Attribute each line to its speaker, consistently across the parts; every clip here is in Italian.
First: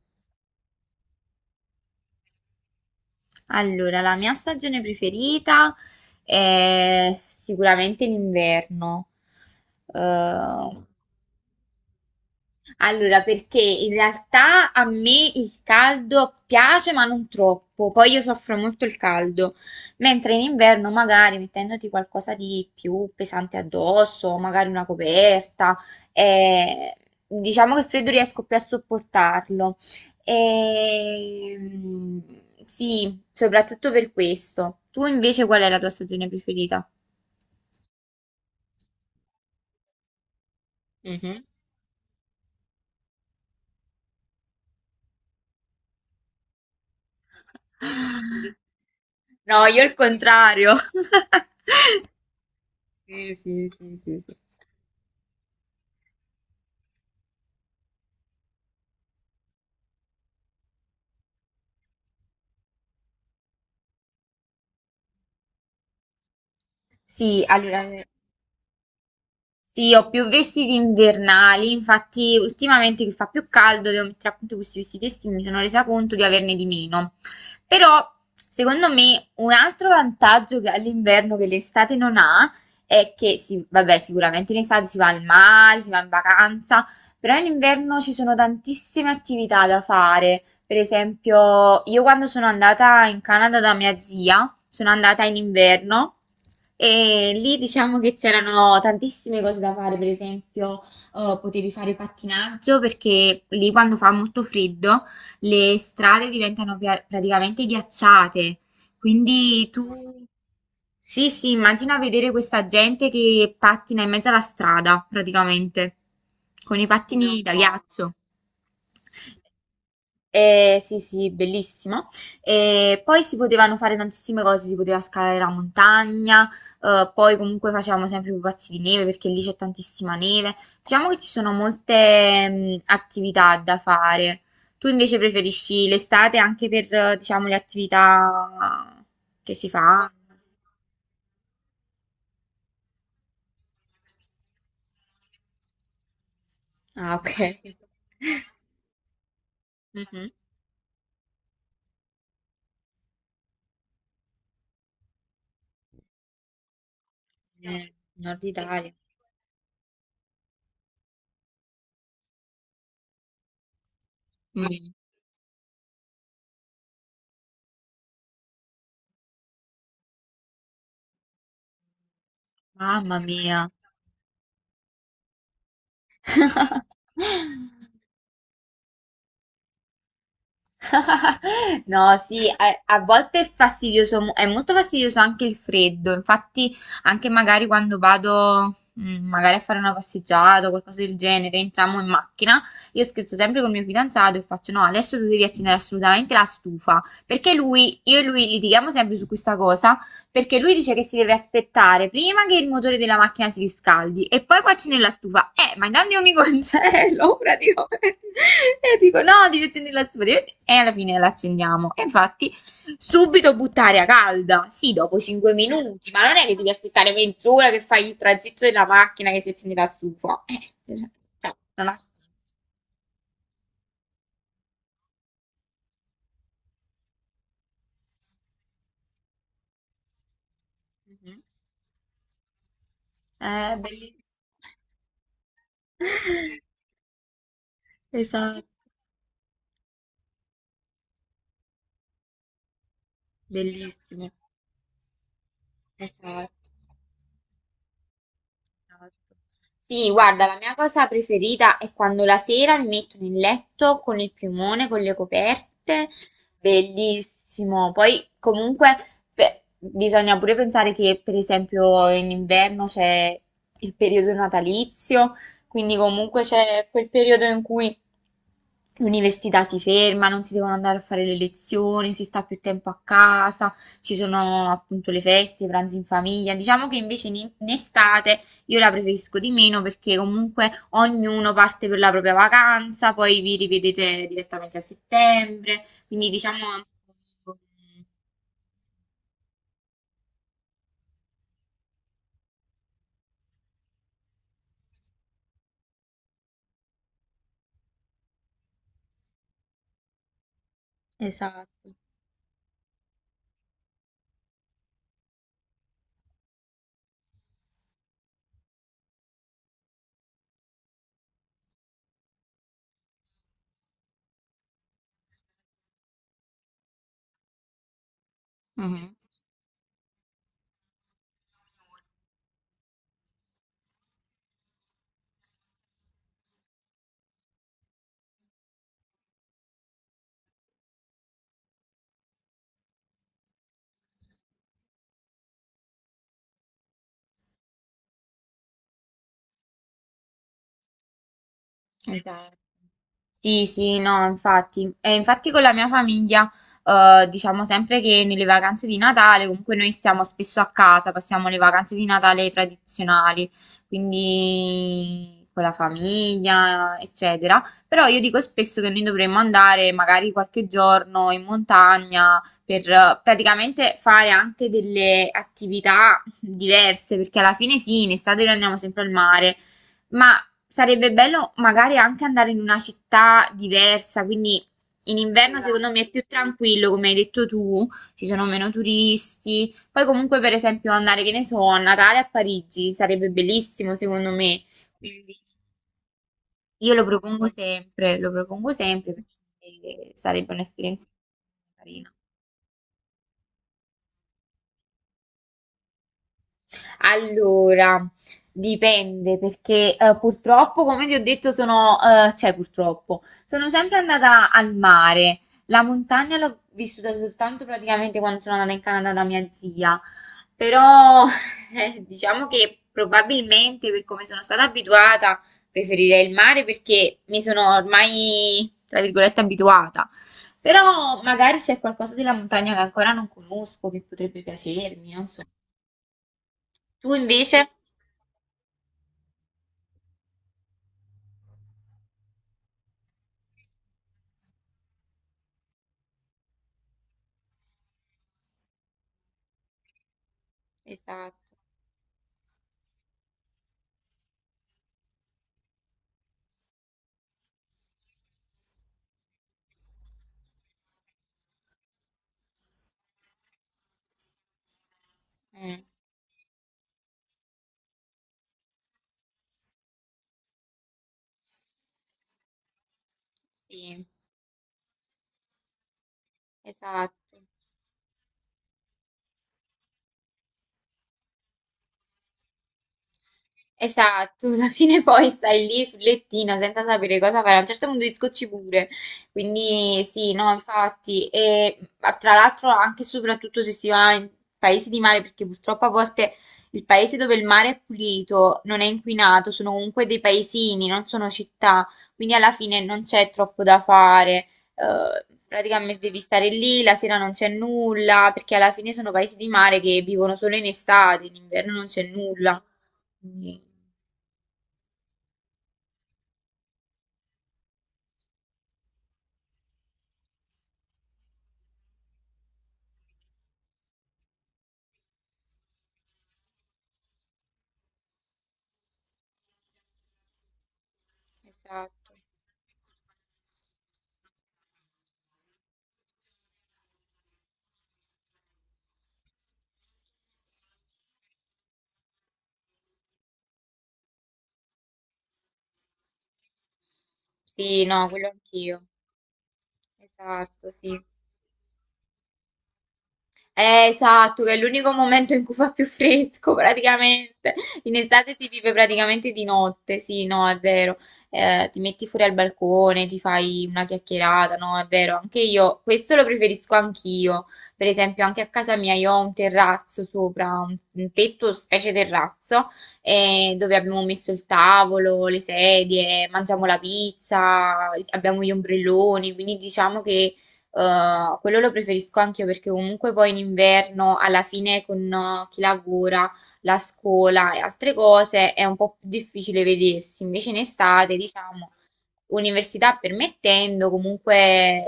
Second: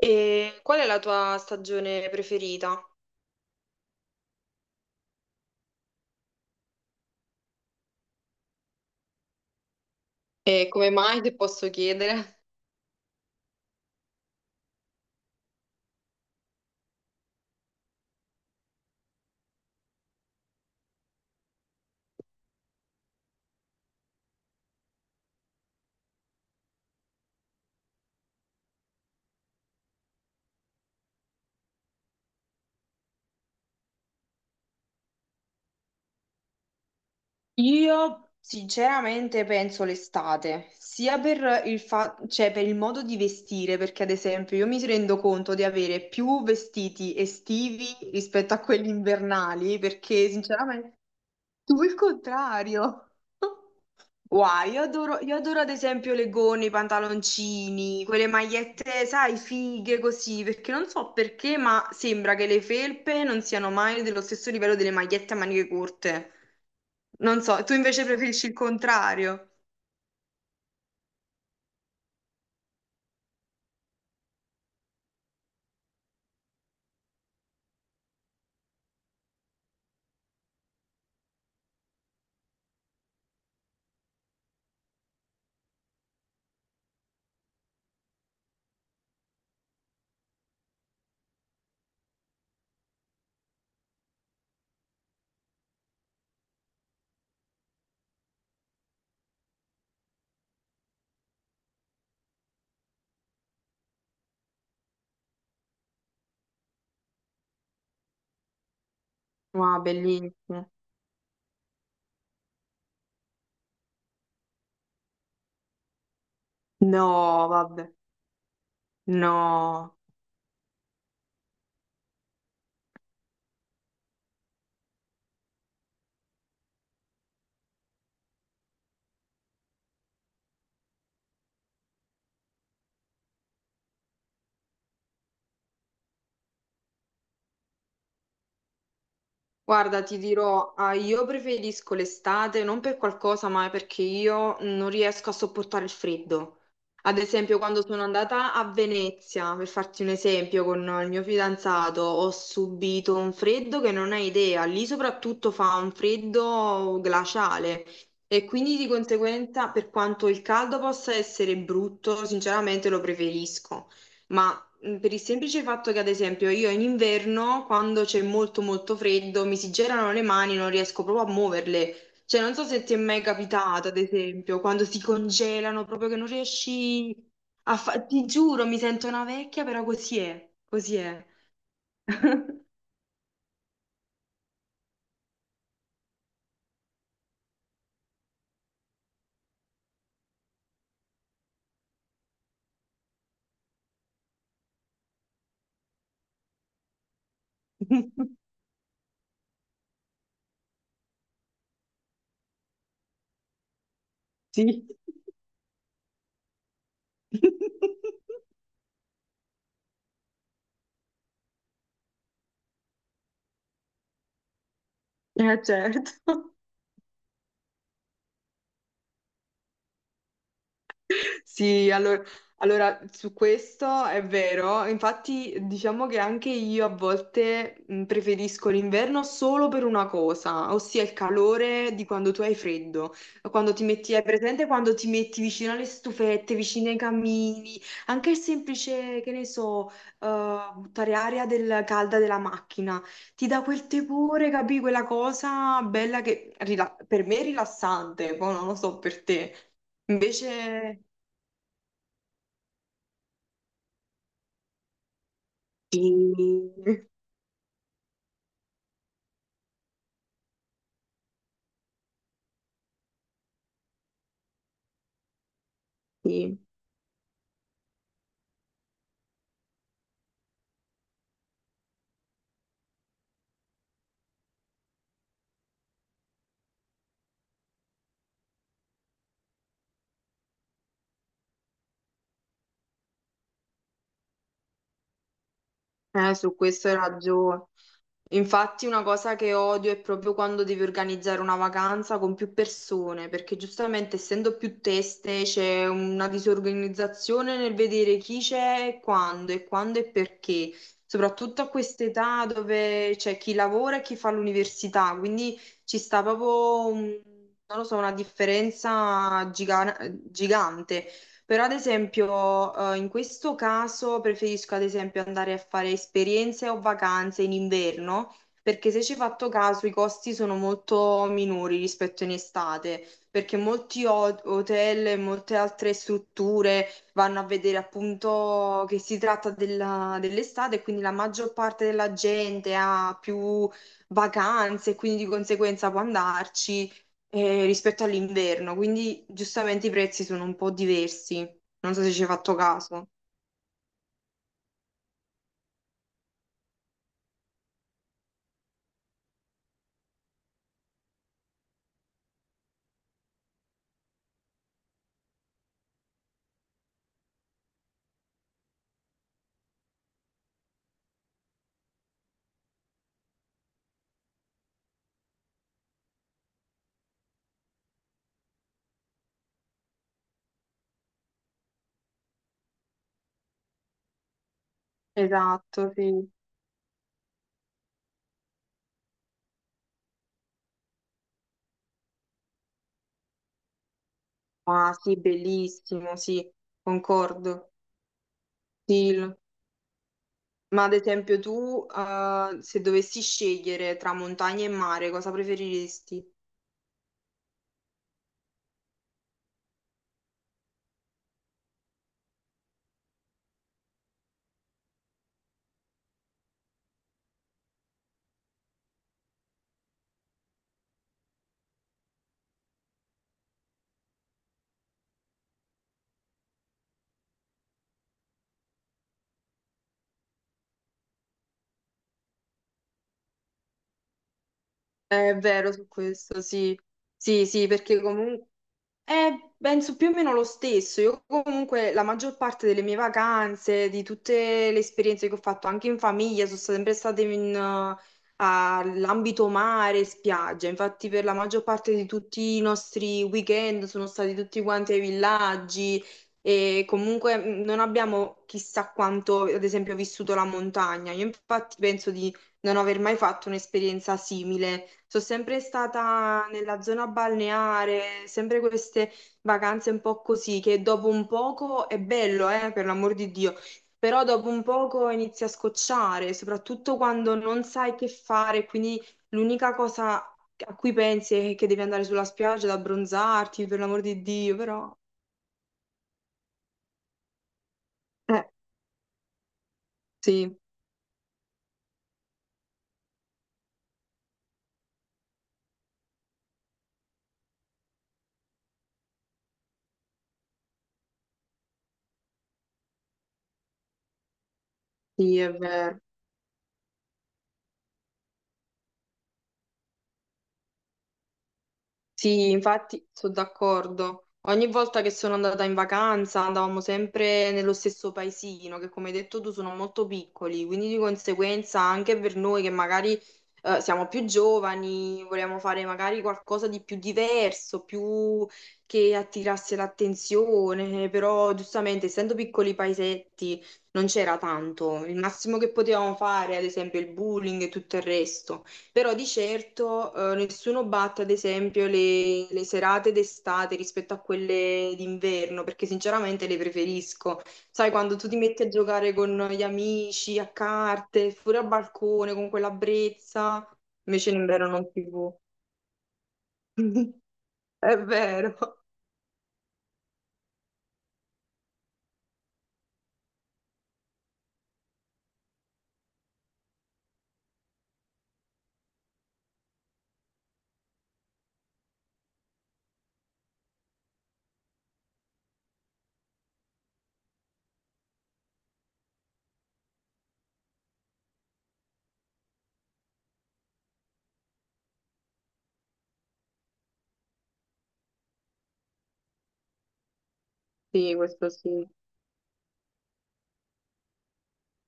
Speaker 1: E qual è la tua stagione preferita?
Speaker 2: Allora, la mia stagione preferita è sicuramente l'inverno.
Speaker 1: E
Speaker 2: Eh,
Speaker 1: come mai ti posso chiedere?
Speaker 2: perché in realtà a me il caldo piace, ma non troppo. Poi io soffro molto il caldo, mentre in inverno magari mettendoti qualcosa di più pesante addosso, magari una coperta, eh, diciamo che il freddo riesco più a sopportarlo. Ehm, sì, soprattutto per questo. Tu invece qual è la tua stagione preferita?
Speaker 1: Io sinceramente penso l'estate, sia
Speaker 2: Mhm.
Speaker 1: per il per il modo di vestire, perché ad esempio io mi rendo conto di avere più vestiti estivi rispetto a quelli
Speaker 2: No,
Speaker 1: invernali,
Speaker 2: io il
Speaker 1: perché
Speaker 2: contrario.
Speaker 1: sinceramente... Tu il contrario.
Speaker 2: Sì, sì, sì, sì, sì.
Speaker 1: Wow, io adoro ad esempio le gonne, i pantaloncini, quelle magliette, sai, fighe così, perché non so perché, ma sembra che le felpe non siano mai dello stesso livello delle magliette a maniche corte.
Speaker 2: Sì,
Speaker 1: Non so, tu invece preferisci il contrario.
Speaker 2: sì, ho più vestiti invernali, infatti ultimamente che fa più caldo devo mettere appunto questi vestiti estivi, mi sono resa conto di averne di meno. Però, secondo me, un altro vantaggio che ha l'inverno che l'estate non ha è che, sì, vabbè, sicuramente in estate si va al mare, si va in vacanza, però in inverno ci sono tantissime attività da fare. Per esempio, io quando sono andata in Canada da mia zia, sono andata in inverno e lì diciamo che c'erano tantissime cose da fare, per esempio, potevi fare pattinaggio perché lì quando fa molto freddo le strade diventano praticamente ghiacciate. Quindi
Speaker 1: Wow,
Speaker 2: tu,
Speaker 1: bellissimo.
Speaker 2: sì, sì, immagina vedere questa gente che pattina in mezzo alla strada, praticamente, con i pattini
Speaker 1: No,
Speaker 2: da
Speaker 1: vabbè.
Speaker 2: ghiaccio.
Speaker 1: No.
Speaker 2: Sì, sì, bellissimo. E poi si potevano fare tantissime cose, si poteva scalare la montagna, poi comunque facevamo sempre i pupazzi di neve perché lì c'è tantissima neve. Diciamo che ci sono molte attività da fare. Tu invece preferisci l'estate anche per, diciamo, le attività che si
Speaker 1: Guarda,
Speaker 2: fa?
Speaker 1: ti dirò, ah, io preferisco l'estate non per qualcosa, ma perché io non riesco a sopportare il freddo.
Speaker 2: Ah,
Speaker 1: Ad esempio,
Speaker 2: ok.
Speaker 1: quando sono andata a Venezia, per farti un
Speaker 2: Mhm.
Speaker 1: esempio, con il mio fidanzato, ho subito un freddo che non hai idea. Lì soprattutto fa un freddo glaciale
Speaker 2: Nord
Speaker 1: e quindi di
Speaker 2: Italia.
Speaker 1: conseguenza, per quanto il caldo possa essere brutto, sinceramente lo preferisco. Ma
Speaker 2: Mm.
Speaker 1: Per il semplice fatto che, ad esempio, io in inverno, quando c'è molto molto freddo, mi si gelano le mani, non riesco proprio a muoverle. Cioè, non so se ti è
Speaker 2: Mamma
Speaker 1: mai
Speaker 2: mia.
Speaker 1: capitato, ad esempio, quando si congelano, proprio che non riesci a fare... Ti giuro, mi sento una vecchia, però così è, così è.
Speaker 2: No, sì, a volte è fastidioso, è molto fastidioso anche il freddo. Infatti, anche magari quando vado, magari a fare una passeggiata o qualcosa del genere, entriamo in macchina, io scherzo sempre col mio fidanzato e faccio: No, adesso tu devi accendere assolutamente la stufa. Perché lui, io e lui litighiamo sempre su questa cosa. Perché lui dice che si deve aspettare prima che il motore della macchina si riscaldi e poi
Speaker 1: Sì.
Speaker 2: cuoci nella stufa. Ma intanto io mi congelo praticamente. E dico no, devi accendere la stufa. E alla fine la accendiamo. E infatti, subito buttare a calda. Sì, dopo 5 minuti,
Speaker 1: Certo.
Speaker 2: ma non è che devi aspettare mezz'ora che fai il tragitto della macchina che si accende la stufa. Cioè, non
Speaker 1: Sì,
Speaker 2: ha
Speaker 1: allora,
Speaker 2: senso.
Speaker 1: allora, su questo è vero, infatti diciamo che anche io a volte preferisco l'inverno solo per una cosa, ossia il
Speaker 2: Mhm.
Speaker 1: calore di quando tu hai freddo, quando ti metti,
Speaker 2: Bellissimo.
Speaker 1: hai presente quando ti metti vicino alle stufette, vicino ai camini, anche il
Speaker 2: Esatto,
Speaker 1: semplice, che ne so, buttare aria del, calda della macchina, ti dà quel
Speaker 2: bellissimo.
Speaker 1: tepore, capì, quella cosa bella che
Speaker 2: Esatto.
Speaker 1: per me è rilassante, poi non lo so per
Speaker 2: Esatto.
Speaker 1: te.
Speaker 2: Sì, guarda, la mia
Speaker 1: Invece...
Speaker 2: cosa preferita è quando la sera mi metto nel letto con il piumone, con le
Speaker 1: Sì,
Speaker 2: coperte, bellissimo. Poi comunque bisogna pure pensare che per esempio in inverno c'è il periodo natalizio, quindi comunque
Speaker 1: sì.
Speaker 2: c'è quel periodo in cui l'università si ferma, non si devono andare a fare le lezioni, si sta più tempo a casa, ci sono appunto le feste, i pranzi in famiglia. Diciamo che invece in estate... Io la preferisco di meno perché comunque ognuno parte per la propria vacanza, poi vi rivedete direttamente a settembre, quindi
Speaker 1: Su
Speaker 2: diciamo... è un
Speaker 1: questo hai
Speaker 2: po',
Speaker 1: ragione. Infatti una cosa che odio è proprio quando devi organizzare una vacanza con più persone, perché giustamente essendo più teste c'è una disorganizzazione nel vedere chi c'è e quando e quando e perché, soprattutto a
Speaker 2: esatto.
Speaker 1: quest'età dove c'è chi lavora e chi fa l'università, quindi ci sta proprio, non lo so, una differenza gigante. Però ad esempio, in questo caso preferisco ad esempio andare a fare esperienze o vacanze in inverno, perché se ci
Speaker 2: Mhm,
Speaker 1: hai fatto caso i costi sono molto minori rispetto in estate, perché molti hotel e molte altre strutture vanno a vedere appunto che si tratta dell'estate e quindi la maggior parte della gente ha più vacanze e quindi di conseguenza può andarci rispetto all'inverno, quindi giustamente i prezzi sono un po' diversi. Non so se ci hai fatto
Speaker 2: esatto.
Speaker 1: caso.
Speaker 2: Sì, sì, no, infatti. E infatti con la mia famiglia, diciamo sempre che nelle vacanze di Natale, comunque noi stiamo spesso a casa, passiamo le vacanze di Natale tradizionali, quindi con la famiglia, eccetera. Però io dico spesso che noi dovremmo andare magari qualche giorno in montagna per praticamente fare anche delle attività diverse, perché alla fine sì, in estate noi andiamo sempre al mare. Ma sarebbe bello magari anche andare in una città diversa, quindi in inverno secondo
Speaker 1: Esatto,
Speaker 2: me è più
Speaker 1: sì.
Speaker 2: tranquillo, come hai detto tu, ci sono meno turisti. Poi comunque per esempio andare, che ne so, a Natale a Parigi sarebbe bellissimo secondo me.
Speaker 1: Ah, sì,
Speaker 2: Quindi
Speaker 1: bellissimo, sì,
Speaker 2: io
Speaker 1: concordo.
Speaker 2: lo propongo
Speaker 1: Sì.
Speaker 2: sempre
Speaker 1: l-
Speaker 2: perché sarebbe
Speaker 1: Ma ad
Speaker 2: un'esperienza
Speaker 1: esempio tu,
Speaker 2: carina.
Speaker 1: se dovessi scegliere tra montagna e mare, cosa preferiresti?
Speaker 2: Allora, dipende perché purtroppo, come ti ho detto, sono, cioè purtroppo, sono sempre andata al mare. La montagna l'ho vissuta soltanto praticamente quando sono andata in Canada da mia zia, però diciamo che probabilmente per come sono stata abituata preferirei il mare perché mi sono ormai, tra virgolette, abituata. Però magari c'è qualcosa della montagna che ancora non conosco, che potrebbe piacermi, non
Speaker 1: È
Speaker 2: so.
Speaker 1: vero su questo, sì.
Speaker 2: Tu
Speaker 1: Sì, sì,
Speaker 2: invece?
Speaker 1: perché comunque... penso più o meno lo stesso. Io comunque la maggior parte delle mie vacanze, di tutte le esperienze che ho fatto anche in famiglia, sono state sempre state in, all'ambito mare, spiaggia. Infatti per la
Speaker 2: Esatto,
Speaker 1: maggior parte di tutti i nostri weekend sono stati tutti quanti ai villaggi e comunque non abbiamo chissà quanto, ad esempio, vissuto la montagna. Io infatti penso di non aver mai fatto un'esperienza simile. Sono sempre
Speaker 2: mm,
Speaker 1: stata nella zona balneare, sempre queste vacanze un po' così, che dopo un poco è bello, per l'amor di Dio,
Speaker 2: sì,
Speaker 1: però dopo un poco inizi a scocciare, soprattutto quando
Speaker 2: esatto,
Speaker 1: non sai che fare, quindi l'unica cosa a cui pensi è che devi andare sulla spiaggia ad abbronzarti, per l'amor di
Speaker 2: esatto,
Speaker 1: Dio,
Speaker 2: alla
Speaker 1: però...
Speaker 2: fine poi stai lì sul lettino senza sapere cosa fare, a un certo punto ti
Speaker 1: Eh,
Speaker 2: scocci pure, quindi sì, no,
Speaker 1: sì,
Speaker 2: infatti, e ma tra l'altro anche e soprattutto se si va in paesi di mare, perché purtroppo a volte il paese dove il mare è pulito, non è inquinato, sono comunque dei paesini, non sono città, quindi alla fine non c'è troppo da fare.
Speaker 1: sì, è
Speaker 2: Praticamente
Speaker 1: vero.
Speaker 2: devi stare lì, la sera non c'è nulla, perché alla fine sono paesi di mare che vivono solo in estate, in inverno non c'è
Speaker 1: Sì,
Speaker 2: nulla.
Speaker 1: infatti sono
Speaker 2: Quindi,
Speaker 1: d'accordo. Ogni volta che sono andata in vacanza andavamo sempre nello stesso paesino, che come hai detto tu sono molto piccoli, quindi di conseguenza anche per noi che magari siamo più giovani, vogliamo fare magari qualcosa di più diverso, più che attirasse l'attenzione, però giustamente
Speaker 2: esatto.
Speaker 1: essendo piccoli paesetti non c'era tanto. Il massimo che potevamo fare, ad esempio, il bullying e tutto il resto. Però di certo nessuno batte, ad esempio, le serate d'estate rispetto a quelle d'inverno, perché sinceramente le preferisco.
Speaker 2: Sì,
Speaker 1: Sai,
Speaker 2: no,
Speaker 1: quando
Speaker 2: quello
Speaker 1: tu ti metti a
Speaker 2: anch'io.
Speaker 1: giocare con gli amici, a
Speaker 2: Esatto, sì.
Speaker 1: carte, fuori al balcone, con quella brezza, invece in
Speaker 2: Esatto, che è
Speaker 1: inverno non
Speaker 2: l'unico
Speaker 1: si
Speaker 2: momento
Speaker 1: può.
Speaker 2: in cui fa più fresco praticamente. In
Speaker 1: È
Speaker 2: estate si
Speaker 1: vero.
Speaker 2: vive praticamente di notte, sì, no, è vero. Ti metti fuori al balcone, ti fai una chiacchierata, no, è vero. Anche io, questo lo preferisco anch'io. Per esempio, anche a casa mia io ho un terrazzo sopra, un tetto, specie terrazzo, dove abbiamo messo il tavolo, le sedie, mangiamo la pizza, abbiamo gli ombrelloni, quindi diciamo che quello lo preferisco anche io perché comunque poi in inverno, alla fine con chi lavora, la scuola e altre cose, è un po' più difficile vedersi. Invece in
Speaker 1: Sì,
Speaker 2: estate,
Speaker 1: questo
Speaker 2: diciamo,
Speaker 1: sì,
Speaker 2: università permettendo, comunque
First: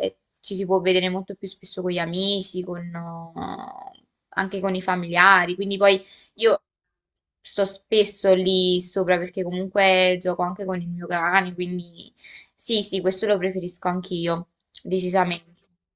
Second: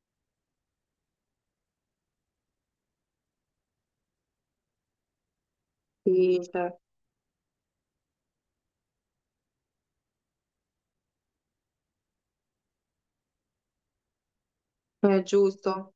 Speaker 2: ci si può vedere molto più spesso con gli amici, anche con i familiari. Quindi poi
Speaker 1: sì,
Speaker 2: io
Speaker 1: cioè,
Speaker 2: sto spesso lì sopra perché comunque gioco anche con il mio cane, quindi sì, sì, questo lo preferisco anch'io,
Speaker 1: è
Speaker 2: decisamente.
Speaker 1: giusto.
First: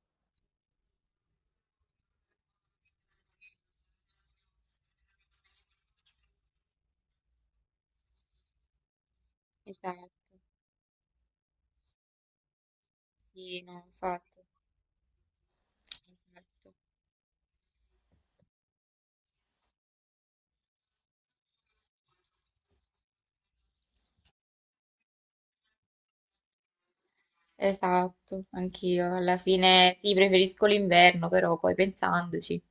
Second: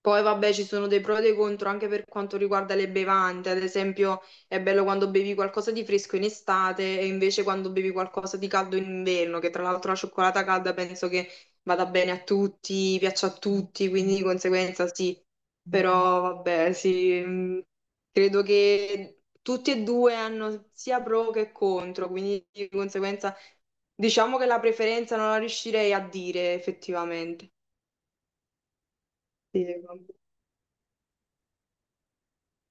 Speaker 1: Poi vabbè, ci sono dei pro e dei contro anche per quanto riguarda le bevande, ad esempio è bello quando bevi qualcosa di fresco in estate e invece quando bevi qualcosa di caldo in inverno, che tra l'altro la
Speaker 2: Esatto,
Speaker 1: cioccolata calda penso che vada bene a tutti, piaccia a
Speaker 2: sì, no,
Speaker 1: tutti, quindi di
Speaker 2: infatti,
Speaker 1: conseguenza sì, però vabbè,
Speaker 2: esatto,
Speaker 1: sì, credo che tutti e due hanno sia pro che contro, quindi di conseguenza diciamo che la preferenza non la riuscirei a dire effettivamente.
Speaker 2: esatto, anch'io, alla
Speaker 1: Sì,
Speaker 2: fine
Speaker 1: secondo
Speaker 2: sì,
Speaker 1: me.
Speaker 2: preferisco l'inverno, però poi pensandoci.